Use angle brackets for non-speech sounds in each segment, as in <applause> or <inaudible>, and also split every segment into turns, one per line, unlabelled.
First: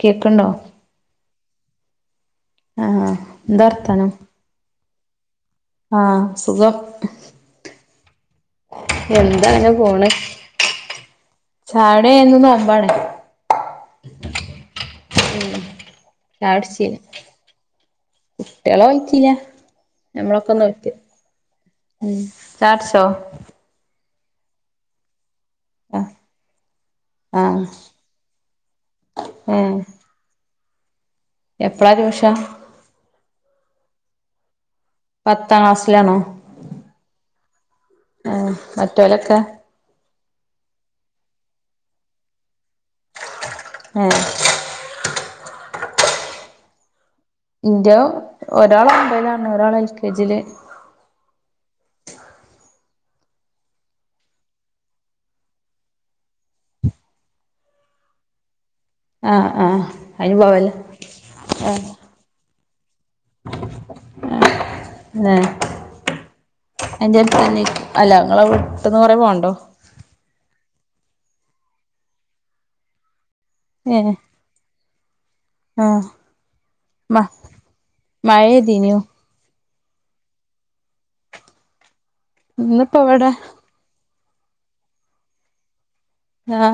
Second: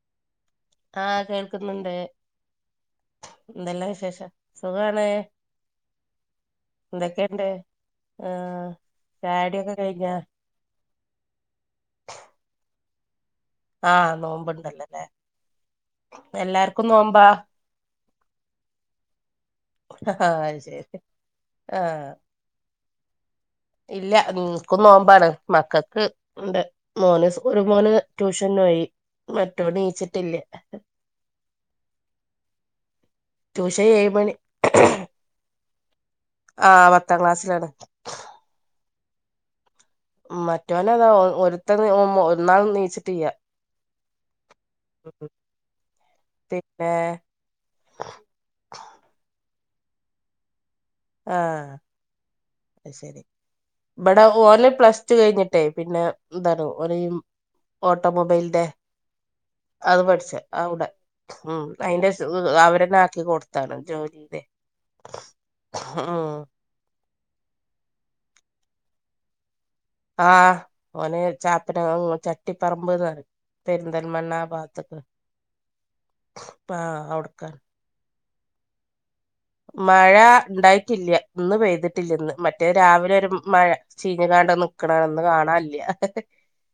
കേൾക്കുണ്ടോ
ആഹ് കേൾക്കുന്നുണ്ട്
ആഹ് എന്താ
എന്തെല്ലാം വിശേഷം സുഖാണ്
ആ സുഖം
ആ
എന്താ അങ്ങനെ
ചായുടിയൊക്കെ കഴിഞ്ഞ
പോണ് ചായുടി എന്നൊന്നമ്പാണ്
ആഹ് നോമ്പ്ണ്ടല്ലോല്ലേ എല്ലാർക്കും നോമ്പാ
കുട്ടികള വഴിക്കില്ല നഞമ്മളൊക്കെ
അത് ശരി
നോറ്റ്
ആഹ്
ഉം ചായുടിച്ചോ
എനക്കും നോമ്പാണ്
ആഹ്
മക്കൾക്ക്ണ്ട് എ മോന് ഒരു
ആഹ്
മൂന്ന് ട്യൂഷന് പോയി മറ്റോ നീച്ചിട്ടില്ല
എപ്പഴാ ട്യൂഷൻ
ടൂഷൻ ഏയ് മണി
പത്താം ക്ലാസ്സിലാണോ
ആ പത്താം ക്ലാസ്സിലാണ്
ലക്ക്
മറ്റവന അതാ ഒരുത്ത ഒന്നാൾ നീയിച്ചിട്ട് ചെയ്യാ
മം
മ പിന്നെ
ഇന്റെയ ഒരാള് ഒമ്ബൈലാണ് ഒരാള് എൽ കെ ജിയില്
ആ അത് ശരി ഇവിടെ ഓൽ പ്ലസ് ടു കഴിഞ്ഞിട്ടേ പിന്നെ എന്താണ് ഓന ഓട്ടോമോബൈൽ ഡ
ആഹ് ആഹ്
അത്
അയിന് പോവല്ല
പഠിച്ചവിടെ ഉ
ആഹ്
അയിന്റെ അവ എടെ ആാക്കി കൊടുത്താണ് ജോലിയുടെ ആ
എന്റെറെ അ അല്ല നിങ്ങള വീട്ടന്ന് കുറേ പോവണ്ടോ
ആഹ് ഓനെ ചാപ്പിന ചട്ടി പറമ്പ്
ഏഹ്
പെരുന്തന്മണാ പാത്തക്ക്
ആഹ്
ആ അവിടുക്ക
മഴേതിന്യു
മഴ ഉണ്ടായിട്ടില്ല ഇന്ന് പെയ്തിട്ടില്ല ഇന്ന് മറ്റേ
ഇന്നിപ്പോ
രാവിലെ
ഇവിടെ
ഒരു മഴ ചീഞ്ഞ കാണ്ട നിക്കണന്ന് കാണല്ല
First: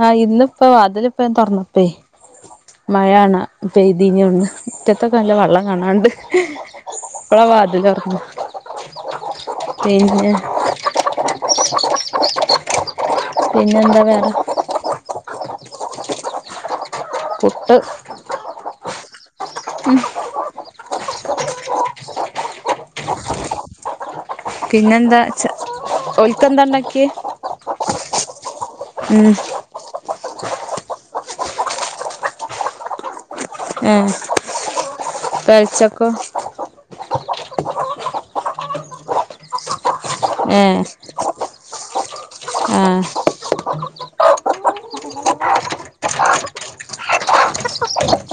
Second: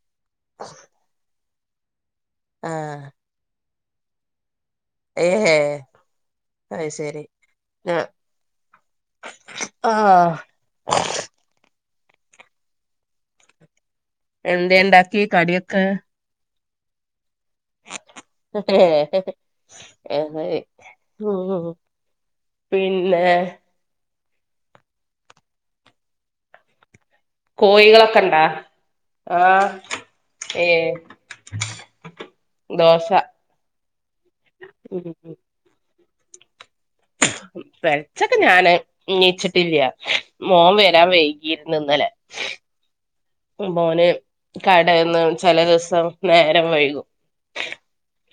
ആ ഇന്നിപ്പോ അതിലിപ്പ തുൊറന്നപ്പേ
ആഹ്
മഴയാണ് പെയ്തിനോന്ന് മുറ്റത്തക്കെ നല്ല
ഏഹേ
വള്ളം കാണാണ്ട്
അത് ശരി
ഇപ്പളാ വാതിലാർന്നെ പിന്നെ
ആഹ്
പിന്നെ ന്താ വേറെ
എന്തേണ്ടാക്കി കടിയൊക്കെ
പുട്ട്
പിന്നെ
പിന്നെന്താ ചെ ഓൽക്കന്താ ണ്ടാക്കിയേ
കോഴികളെക്കെ ഇണ്ടാ ആ ഏ ദോശ
ഏ പെൽചക്കോ
പെൽച്ചക് ഞാന് നീച്ചിട്ടില്ല്യാ
ഏ
മോൻ വരാൻ വൈകിര്ന്നു ഇന്നലേ
ആ
മോന് കടേന്ന് ചെലെ ദിവസം നേരം വൈകും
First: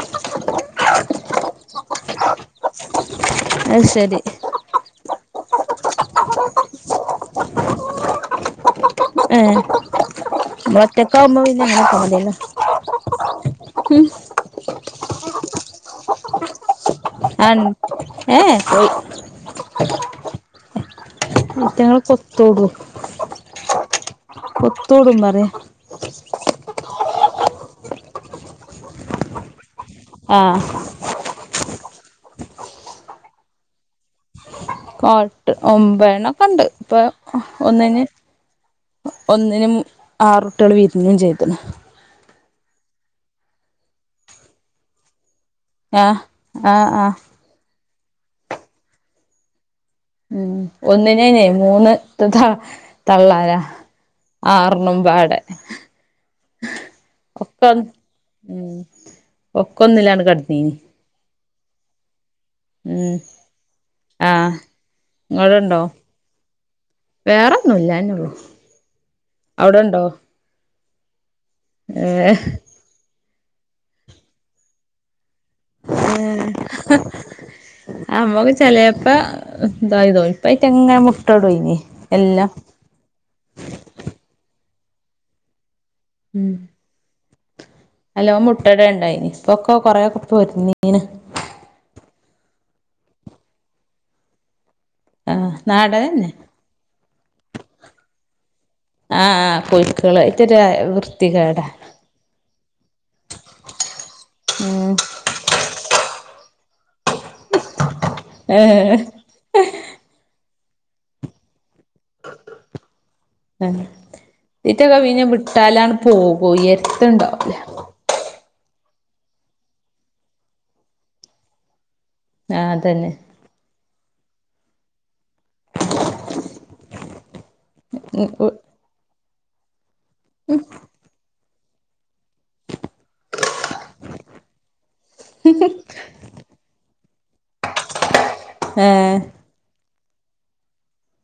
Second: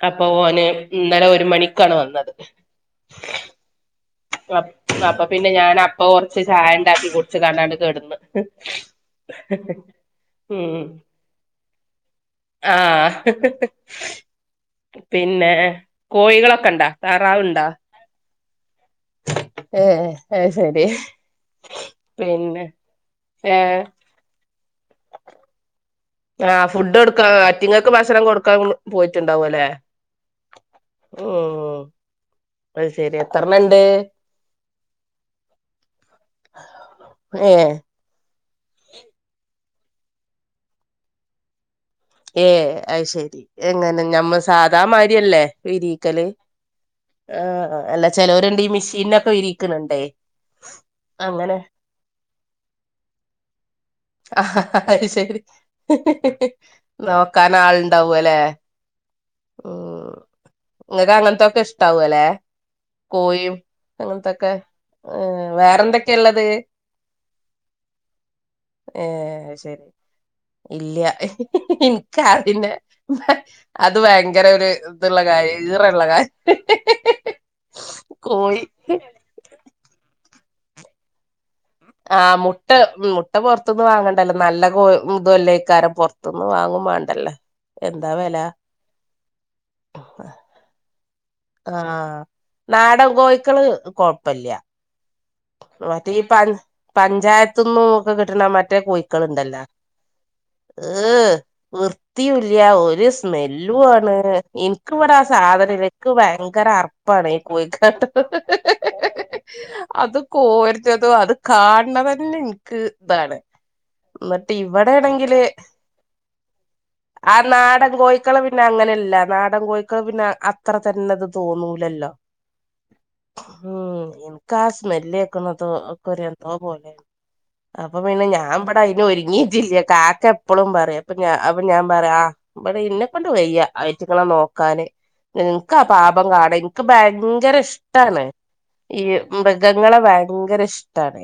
അപ്പൊ ഓന് ഇന്നലെ ഒരു മണിക്കാണ് വന്നത്
അത് ശരി
അപ്പ് അപ്പൊ പിന്നെ ഞാൻ അപ്പെ കൊറച്ച് ചായണ്ടാക്കി കുട്ച്ച് കാണ്ടങ്ങ് കെടന്ന്
ഏ മ്മളൊറ്റാക്കാവുമ്പോ പിന്നെ അങ്ങനൊക്കെ മതിയല്ലോ
ആ
ഉം
പിന്നെ കോഴികളൊക്കെ ഇണ്ടോ
ആണ്ട് ഏ എ
ഏ എ ശെരി
ഈറ്റങ്ങള്
പിന്നെ ഏ
ബത്തുടുമ്മ്മ്പറെ
ആ ഫുഡ് ടൊടുക്കാ ആറ്റിങ്ങക്ക് ഭക്ഷണം കൊടുക്കാൻ പോയിട്ടുണ്ടാവുംല്ലേ
ആ
അയ് ശെരി എത്രണ്ണണ്ട്
പാട്ട് ഒമ്പണ്ണൊക്കെണ്ട് ഇപ്പൊ
ഏഹ്
ഒന്ന് ൻ ഒന്നിൻ മു ആറുട്ടിയാള് വിര്ഞ്ഞും ചെയ്ത്
ഏ അഹ് ശെരി എങ്ങനെ ഞമ്മ സാദാമാരിയല്ലേ
ആഹ്
വിരീക്കല്
ആഹ് ആഹ്
ആ അല്ല ചേലോര്ണ്ട് ഈ മീഷീനൊക്കെ വിരിക്ണ്ണ്ണ്ടേ
ഒന്നിനെയ് മൂന്ന് ത തള്ളാരാ
ആ
ആറെണ്ണം
അഹ്
പാടെ
ശെരി നോക്കൻ
ഒക്കെ
ആൾുണ്ടാവുംല്ലെ
ഉം ഒക്കെ ഒന്നിലാണ് കടന്നീനി
ക്കെഷ്ടാവോല്ലെ കോഴും ന്നൊന്തെക്ക
ആഹ്
വേറെന്തൊക്കെള്ളത്
വേറെൊന്നുംല്ല അഎന്നെള്ളു അവ്ടെ ണ്ടോ
ഇല്ല ഇൻക്ക് ആതിനെ അത് വയങ്കര ഒര് ഇത്ള്ള കാര്യ
അമ്മക്ക്
കോഴി
ചേലേപ്പ തായി തോ പ്പയ്ട്ടെങ്ങനെ മുട്ടോടെ
ആ മുട്ട മുട്ട പൊർത്ത് ന്ന് വാങ്ങണ്ടല്ലോ നല്ല കോഴ് കൊല്ലേ യ്ക്കാരം പൊറത്ത്ന്ന് വാങ്ങും മാണ്ടല്ലോ
അലോ മുട്ടടൽ ണ്ടേയ്നി ഇപ്പൊക് കൊറേയൊക്കെ പൊര്ന്നീണ്
ആ നാടൻ കോഴിക്കള് കൊഴപ്പല്ല
ആഹ്
മറ്റേ ഈ
നാടനെന്നെ
പഞ പഞ്ചായത്ത്ന്നും ഒക്കെ കിട്ട്ണ മറ്റേ
ആഹ് ആഹ്
കോഴിക്കളുണ്ടല്ലാ
പുഴുക്കളായിട്ടൊരു
ഹ്
വൃത്തികേടാ
വൃത്തിയുല്ല ഒരു സ്മെല്ലും ആണ്
ഉം
ഇൻക്ക് ഇബടെ ആ സാധനം ഇൻക് വയങ്കര അർപ്പാണ് ഈ കോഴിക്കാട്ടം
ഏഹ്
കോര്ണതോ അത് കാണ് ണതന്നെ ഇൻക്ക് താണ്
ആഹ്
ന്നിട്ട് ഇ
ഇറ്റൊക്കെ പിന്നെ
വ്ടെയാണെങ്കില്
വിട്ടാലാണ് പോകും
ആ
എര്ത്ത്ണ്ടാവൂല
നാടൻ കോഴിക്കളെ വിട്ട പിന്നെ അങ്ങനെല്ല നാടൻ കോഴക്കള് പിന്നെ അത്ര തന്നെത് തോന്നൂലല്ലോ
ആ അതന്നെ
ൻക്ക് ആ സ്മെല്ല് കേൾക്കുന്നതും ഒക്കെ ഒരേ എന്തോ പോലെണ് അപ്പൊ പിന്നെ
ഉം
ഞാൻ
ഉ
ഇവിടെ അയിന് ഒര ങ്ങിജില്ലയൊക്കെ കാക്ക എപ്പളും പറയും അപ്പൊ ഞാ അ പ് അപ്പൊ ഞാൻ പറയാ ഇവിടെ ഇന്നെ കൊണ്ട് വയ്യ അയ്റ്റങ്ങളെ നോക്കാന് ഇൻക്കാ പാപം കാട എനിക്ക് ഭയങ്കര ഇഷ്ടാണ്
ആ
ഈ മൃഗങ്ങളെ ഭയങ്കര ഇഷ്ടമാണ്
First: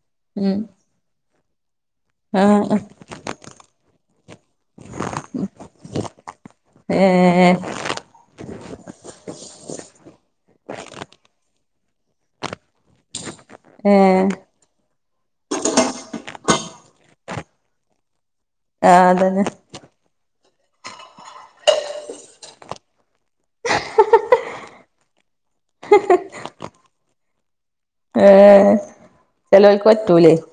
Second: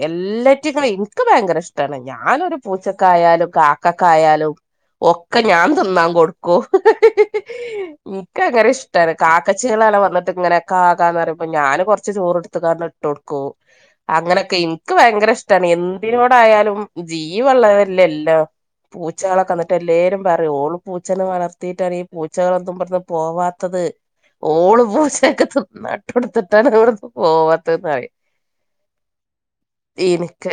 ഉം
എല്ലാറ്റ് ങ്ങളീം എനിക്ക് ഭയങ്കര ഇഷ്ടമാണ് ഞാനൊരു
ആഹ്
പൂച്ചക്കായാലും കാക്കക്കായാലും ഒക്കെ ഞാൻ തിന്നാൻ കൊടുക്കും ഹ ഹ ഹ
ഏഹ്
ഇൻക് ഭയങ്കര ഇഷ്ട കാക്കച്ചികള ല വന്നട്ട് ഇങ്ങനൊക്കെ കാ കാന്ന് പറയുമ്പം ഞാന് കുറച്ച് ചോറ്ടുത്ത് കാണ്ട് ഇട്ടോട്ക്കും
ഏഹ്
അങ്ങനെയൊക്കെ എനിക്ക് ഭയങ്കര ഇഷ്ടമാണ് എന്തിനോടായാലും ജീവള്ളതല്ല ല്ല
ആഹ് അതന്നെ
പൂച്ചകളൊക്കെ വന്നിട്ട് എല്ലാവരും പറയും ഓള് പൂച്ചനെ വളർത്തിട്ടാണ് ഈ പൂച്ചകളൊന്നും ബട്ന്ന് പോവാത്തത് ഓള് പൂചക്കൊക്കെ തിന്നാട്ട് കൊടുത്ത്ട്ടാണ് ഇവിടുന്ന് പോവാത്തത്
ഏഹ് ചെലോൽക്ക് പറ്റൂലേ
എനിക്ക്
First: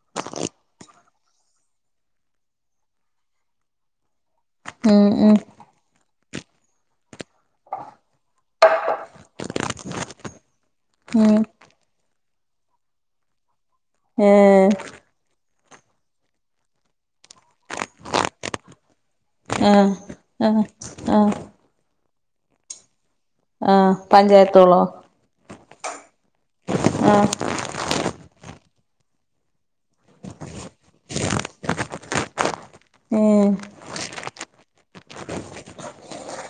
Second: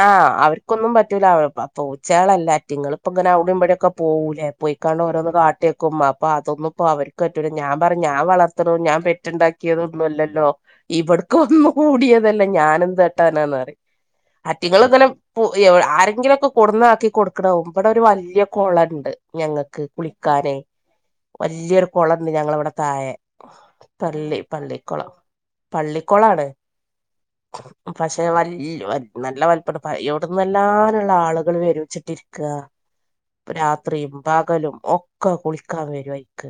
ആ അവർക്കൊന്നും പറ്റൂല അവ പൂച്ചകളല്ലേ അയ്റ്റിങ്ങൾപ്പോ ഇങ്ങനെ അവിടെ ഇവടെക്കെ പോകൂേ പോയിക്കാണ്ട്
ഉം
ഓരോന്ന
ഉം
കാട്ടിയെക്കും അപ്പൊ അതൊന്നും ഇപ്പം അവർക്ക് പറ്റില്ല ഞാൻ പറഞ് ഞാൻ വളർത്തണതും ഞാൻ പെറ്റുണ്ടാക്കിയതൊന്നുമല്ലല്ലോ ഇവടക്ക്
ഉം
വന്ന് കൂടിയതല്ല ഞാൻ എന്ത് കാട്ടാന
ഏഹ്
അയ്റ്റിങ്ങൾ ഇങ്ങനെ ആരെങ്കിലുക്കെ കൊട്ന്നാക്കി കൊടുക്കണാവും ഇവിടെ ഒരു വലിയ കുള ഉണ്ട് ഞങ്ങക്ക്
ആഹ്
കുളിക്കാനെ
ആഹ് ആഹ്
വലിയൊരു കുളണ്ട് ഞങ്ങളവിടെ താഴെ
ആഹ്
പള്ളി
പഞ്ചായത്തോളോ
പള്ളിക്കുളം പള്ളിക്കുളാണ്
ആ
പക്ഷ വല്യ നല്ല വൽപ്പണ്ട് എവിടെന്നല്ലാംന്ന്ള്ള ആളുകൾ വരുച്ചിട്ടിരിക്കുക
ഏഹ്
രാത്രിയും പകലും ഒക്കെ കുളിക്കാൻ വരും അയ്ക്ക്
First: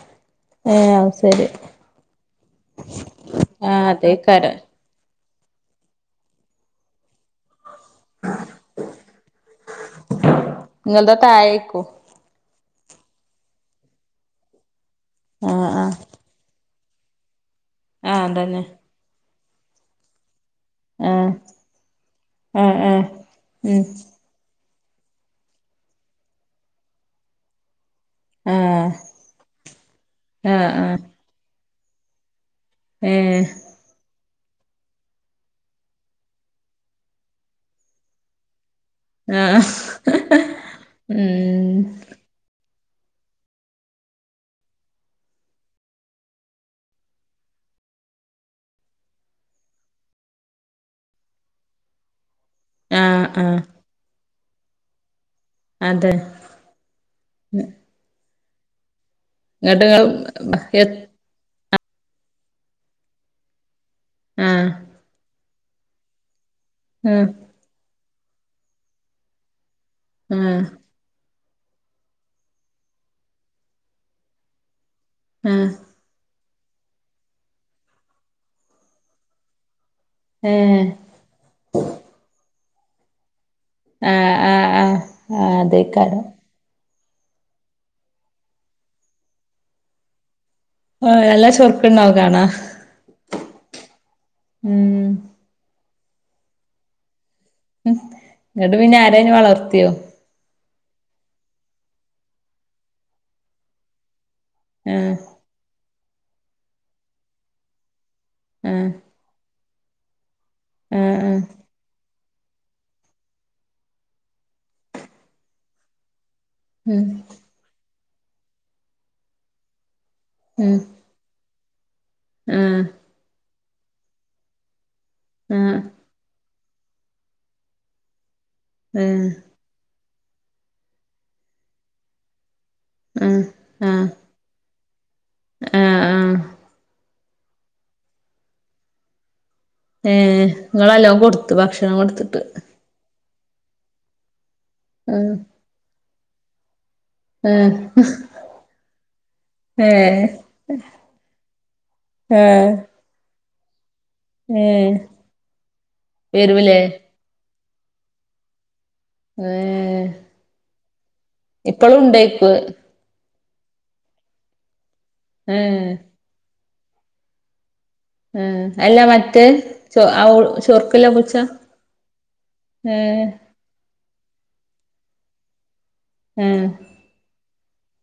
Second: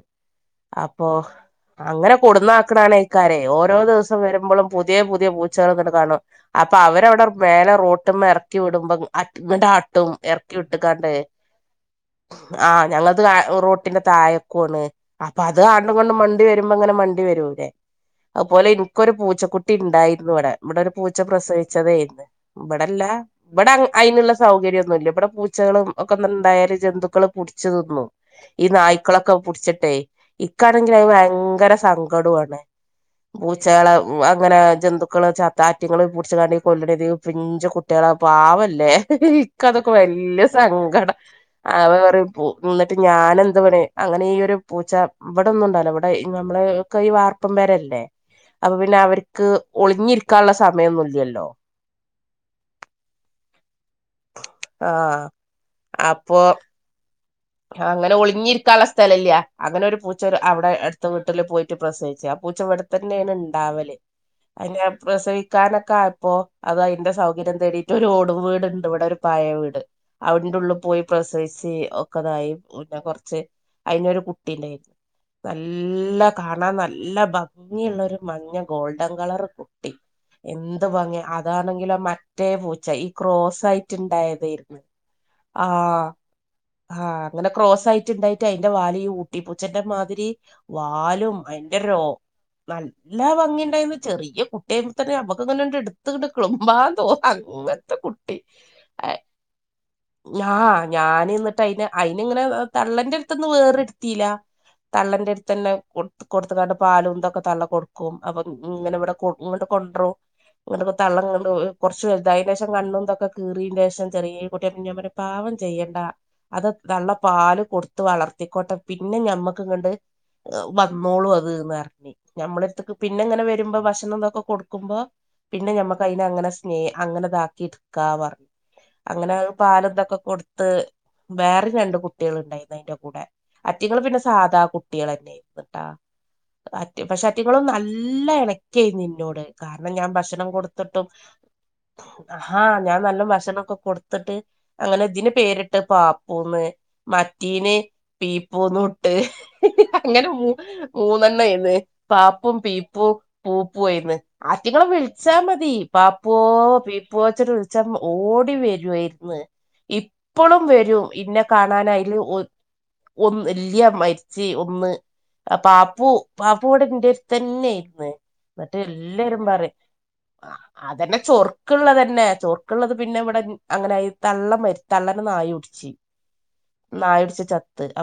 ഏഹ്
അപ്പൊ
അത് ശരി
അങ്ങനെ കൊടുന്ന ആക്കണെക്കാരെ ഓരോ
ആ
ദിവസം
അതെകാരം
വരുമ്പോഴും പുതിയ പുതിയ പൂച്ചകൾ ഇങ്ങനെ കാണും അപ്പൊ അവരവിടെ മേെലേ റോഡ് മേൽ ഇറക്കി വിടുമ്പോ അ ട്ടും ഇറക്കി വിട്ട്ക്കാണ്ടേ
നിങ്ങൾതാ താഴേക്കും
ആ ഞ അത് റോട്ടിന്റെ തായക്കുവണ് അപ്പൊ അത്
ആഹ്
ആട്ടും ഇങ്ങട്ടും മണ്ടി വരുമ്പോ ഇങ്ങനെ മണ്ടി വരൂല്ലേ
ആഹ് ആഹ് അതന്നെ
അതുപലെ ഇനിക്കൊരു പൂച്ചക്കുട്ടി ഉണ്ടായിരുന്നു ഇവിടെ ഇവിടെ ഒരു പൂച്ച
ആഹ്
പ്രസവിച്ചതായിന്ന്
ആഹ്
ഇവിടെല്ല
ആഹ്
ഇവിടെ
ഉം
അതിനുള്ള സൗകര്യോന്നുല്ല ഇവിടെ പൂച്ചകളും ഒക്കെ ഇണ്ടായാൽ ജന്തുക്കൾ പുടിച്ച് തിന്നും ഈ നായ്ക്കളൊക്കെ പിടിച്ചിട്ടെ
ആഹ്
ഇക്കാണെങ്കിൽ അത് ഭയങ്കര സങ്കടമാണ്
ആ
പൂച്ചകളെ അങ്ങനെ ജന്തുക്കള് ചത്താ അയിറ്റങ്ങൾ പിടിച്ചുകാണ്ട് കൊല്ലേണത് പിഞ്ച കുട്ടികളെ പാവല്ലേ ല്ലെ ഇക്ക
ആഹ്
അതൊക്കെ വല്യ സങ്കടം
ഉം
അവ പറ എന്നിട്ട് ഞൻ എന്ത് പണി അങ്ങനെ ഈ ഒരു പൂച്ച ഇവിടെ ണ്ടല്ലോ ഇവിടെ നമ്മളെക്ക ഈ വാർപ്പും പെരല്ലേ അപ്പൊ പിന്നെ അവർക്ക് ഒളിഞ്ഞിരിക്കാനുള്ള സമയമൊന്നുംല്ലല്ലോ
ആ ആ
ആ അപ്പൊ അങ്ങനെ ഒളിഞ്ഞിരിക്കാനുള്ള സ്ഥലല്ല അങ്ങനെ
ഇങ്ങട്ട്
ഒരു പൂച്ച
ഇങ്ങള്
അവിടെ
എത്
അടുത്ത് വീട്ടില് പോയി പ്രസവിച്ച ആ പൂച്ച വടത്തന്നെയാണ് ഇണ്ടാവല്
ആഹ്
അതിനെ പ്രസവിക്കാനൊക്കെ ആയപ്പോ അത് അതിന്റെ
ആഹ്
സൗകര്യം തേടിയിട്ട് ഒരു ഓടും വീടുണ്ട് ഇവിടെ ഒരു പായെ വീട് അയിന്റെ
ആഹ്
ഉള്ളിൽ പോയി പ്രസവി ഒക്കെതായി പിന്നെ കൊറച്ച് അയിനൊരു കുട്ടിണ്ടായിരുന്നു
ആഹ്
നല്ല കാണാൻ നല്ല ഭംഗിയുള്ള ഒരു മഞ്ഞ ഗോൾഡൻ കളർക്കും
ഏഹ്
എന്ത് ഭംഗിയ അതാണെങ്കിലോ മറ്റേ പൂച്ച ഈ ക്രോ ആയിട്ട്
ആഹ് ആഹ് ആഹ്
ഉണ്ടായതായിരുന്നു
ആഹ്
ആ
അതേക്കാരം
ആഹ് അങ്ങനെ ക്രോസ് ആയിട്ട്ണ്ടായിട്ട് അയിന്റെ വാലി ഊട്ടി പൂച്ചന്റെ മാതിരി
ആ
വാലും
എല്ലാ
അതിന്റെ രോ
ചൊറുക്കുണ്ടാവും കാണാ
നല്ല ഭംഗിണ്ടായിന്ന് ചെറിയ കുട്ടിയായപ്പം
ഉം
തന്നെ ഞമ്മക്ക്ങ്ങനെ ഇട്ത്ത് ക്ള്മ്പാ തോന്നും അങ്ങനത്തെ കുട്ടി
ഇങ്ങട്ട് പിന്നെ ആരേലും വളർത്തിയോ
ആ ഞാനിന്നട്ട് അയിന് ഇങ്ങനെ തള്ളന്റെ അടുത്ത്ന്ന് വേറെടുത്തില്ല
ആഹ്
തള്ളന്റെ അടുത്ത് തന്നെ കൊ കൊടുത്തക്കാട്ട് പാലും ഇന്തൊക്കെ തള്ള കൊടുക്കും അപ്പൊ
ആഹ്
ഇങ്ങനെ ഇവിടെ കൊ ഇങ്ങട്ട് കൊണ്ടറും ഇങ്ങനക്ക
ആഹ് ആഹ്
തള്ളങ്ങള്ൾ കുറ അതിന്റെ ശേഷം കണ്ണുംന്തൊക്കെ കീറീന്റെ ശേഷം ചെറിയ കുട്ടിയ ഞൻ പാവം ചെയ്യേണ്ട അത്
ഉം
നല്ല പാല് കൊടുത്ത വളർത്തിക്കോട്ടെ പിന്നെ ഞമ്മക്ക് ഇങ്ങണ്ട് വന്നോളൂ അത്
ഉം ആഹ്
ഞമ്മളക്ക് പിന്നെ എങ്ങനെ വരുമ്പോ ഭക്ഷണം എന്തൊക്കെ കൊടുക്കുമ്പോ പിന്നെ
ആഹ്
ഞമ്മക്ക് അതിന അങ്ങനെ സ്നേ അങ്ങനെ ഇതാക്കി എടുക്കാ പറഞ്ഞു
ഏഹ്
അങ്ങനെ പാല ഇന്തൊക്കെ കൊടുത്ത് വേറെ രണ്ട് കുട്ടികൾ ഉണ്ടായിരുന്നു അതിന്റെ കൂടെ
ആഹ്
അറ്റിക
ആഹ്
പിന്നെ സാധാ കുട്ടി കുട്ടികൾ
ആഹ് ആഹ്
തന്നൊയിരുന്നുട്ടാറ്റ പക്ഷെ അറ്റികളും നല്ല ഇണക്കായിരുന്നു നിന്നോട് കാരണം ഞാൻ ഭക്ഷണം
ഏഹ്
കൊടുത്തിട്ടും
ഇങ്ങളെല്ലോം കൊടുത്ത് ഭക്ഷണം കൊടുത്തിട്ട്
ആഹ ഞാൻ നല്ല ഭക്ഷ ഭക്ഷൊക്കെ കൊടുത്തിട്ട് അങ്ങനെ ഇതിന്
ആഹ്
പേരിട്ട് പാപ്പൂന്ന് മറ്റീന
ആഹ്
പീ പോൂന്ന ഇട്ട്
ഏഹ്
അങ്ങനെ മ മൂന്നെണ്ണയന്ന് പാപ്പും
ആഹ്
പീപ്പും പൂപ്പുവയിന്ന് ആറ്റിങ്ങളെ
ഏഹ്
വിളിച്ചാ മതി പാപ്പുവോ
വരൂലേ
പീപ്പോച്ചിട്ട് വി പച്ചം ഓടി വരുായിരുന്നു
ഏഹ്
എപ്പോളും വരും ഇന്നെ
ഇപ്പളും
കാണാനതില്
ഉണ്ടേയ്ക്കു
ഒന്ന് എല്യ മരിച്ച് ഒന്ന്
ഏഹ്
പാപ്പു പാപ്പൂ കൂടെ എന്റെ അടുത്ത് തന്നൊയിയിും
ഏഹ്
എന്ന്
അല്ല
എല്ലരും
മറ്റേ
പറയും
ചോ ആ ചൊർക്ക്ല്ല
അതന്നെ
പൂച്ച
ചൊർക്കുള്ളത്ന്നെ ചോർക്കുള്ളത് പിന്നെ
ഏഹ്
ഇവിടെ അങ്ങനെ തള്ള തള്ളന നായ കുടിിച്ച
ഏഹ്
നായ ഉടിച്ച അെ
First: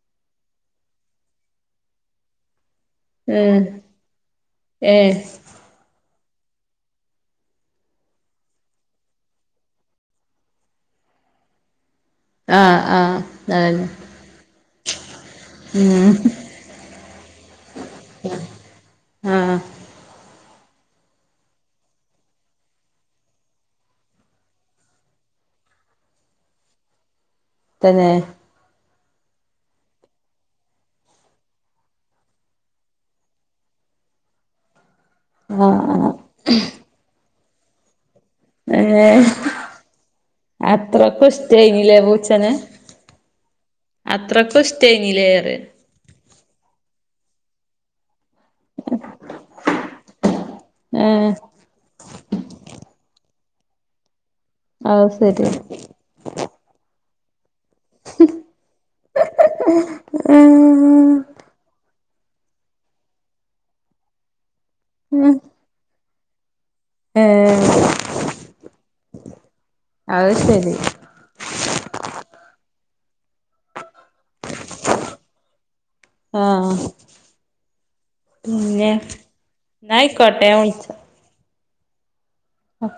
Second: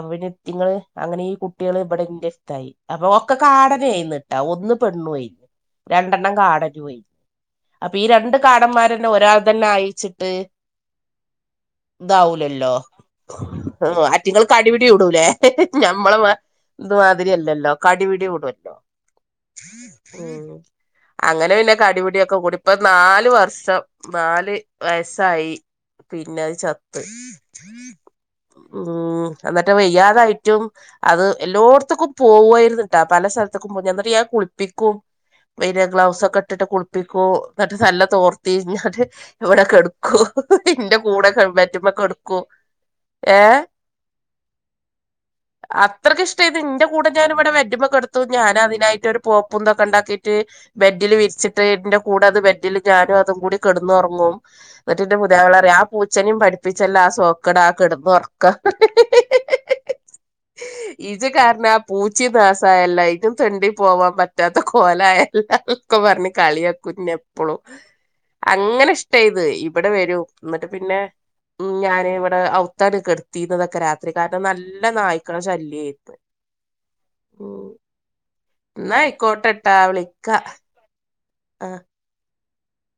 നിങ്ങള്ൾ അങ്ങനെ ഈ കുട്ടികൾ ഇവിടെ ഇായി അപ്പൊ ഒക്കെ
ഏഹ്
കാടന ആയിന്നിട്ടാ ഒന്ന് പെണ്ണു
ഏഹ്
കഴു രണ്ടെണ്ണം കാടന വരുന്നു <unintelligible> അപ്പൊ ഈ രണ്ട് കാടന്മാരന്നെ ഒരാൾ തന്നെ അയിച്ചിട്ട് ഇതാവലല്ലോ
ആഹ് ആഹ് അതന്നെ
ആ ആറ്റുങ്ങൾക്ക് അടിപിടി വിടൂലേ
ഉം
ഞമ്മളെ ഇന്ത്മാതിരിയല്ലല്ലോ കടിപടി വിടുല്ലോ
ആഹ്
ഉ
<unintelligible>
അങ്ങനെ പിന്നെ ക അടിപിടൊക്കെ കൂടി ഇപ്പ നാാല വർഷം നാല് വയസായി പിന്നെ അത് ചത്ത്
തന്നെ
ഉ എന്നിട്ട് വയ്യാതായിട്ടും അത് എല്ലോടത്തക്കും പോവായിരുന്നട്ടാ പല സ്ഥലത്തേക്കും കുളിപ്പിക്കും വ
ആഹ് ആഹ്
ഗ്ലൗസ ഒക്കെ ഇട്ടിട്ട് കുളിപ്പിക്കും എന്നിട്ട് നല്ല തോർ നി കഴിഞ്ഞാല്
ഏഹ്
എവിടെ കെടുക്കുവ എന്റെ
അത്രക്കും
കൂടെ മാറ്റുമ്പോ
ഇഷ്ടേനില്ലേ
കെടുക്കു
പൂച്ചനെ
<unintelligible> ഏ
അത്രക്കും ഇഷ്ടേനില്ലേ പറയ
അത്രക്ക് ഇഷ്ടമായിത് നിന്റെ കൂടെ ഞാനിവിടെ വെറ്റുമ്മൊക്ക എടുത്ത ഞാൻ അതിനായിട്ട് പോപ്പന്തൊക്കെ ഉണ്ടാക്കിട്ട് ബെഡിൽ
ഏഹ്
വിരിച്ചിട്ടന്റെ കൂടെ അത് ബെഡിൽ ഞാനും അതും കൂടി കിടന്നുറങ്ങും
ആ ശരി
അ വളരെ ആ പൂച്ചനയും പഠിപ്പിച്ചല്ല ക്കടാക്ക ഇടന്ന് ഉറക്ക ഈജ കാരണ പൂച്ചിദാസായല്ലായിറ്റും തൊണ്ടി പോവാൻ പറ്റാത്ത കോലായല്ലാം ഒക്കെ പറഞ്ഞ് കളിയ കുഞ്ഞെപ്പോളും
ഏഹ്
അങ്ങനെ ഇഷ്ട ഇത് ഇവിടെ വരൂ
അത്
എന്നിട്ട്
ശരി
പിന്നെ ഉ ഞാന് ഇവിടെ ഔ ത്താണ് കിടുത്തിന്നതൊക്കെ രാത്രി കാര നല്ല നായ്ക്കള ശല്യമായി
ആ പിന്നെ
എന്നാ
നയിക്കോട്ടെ വിളിച്ച
ആ
ഓ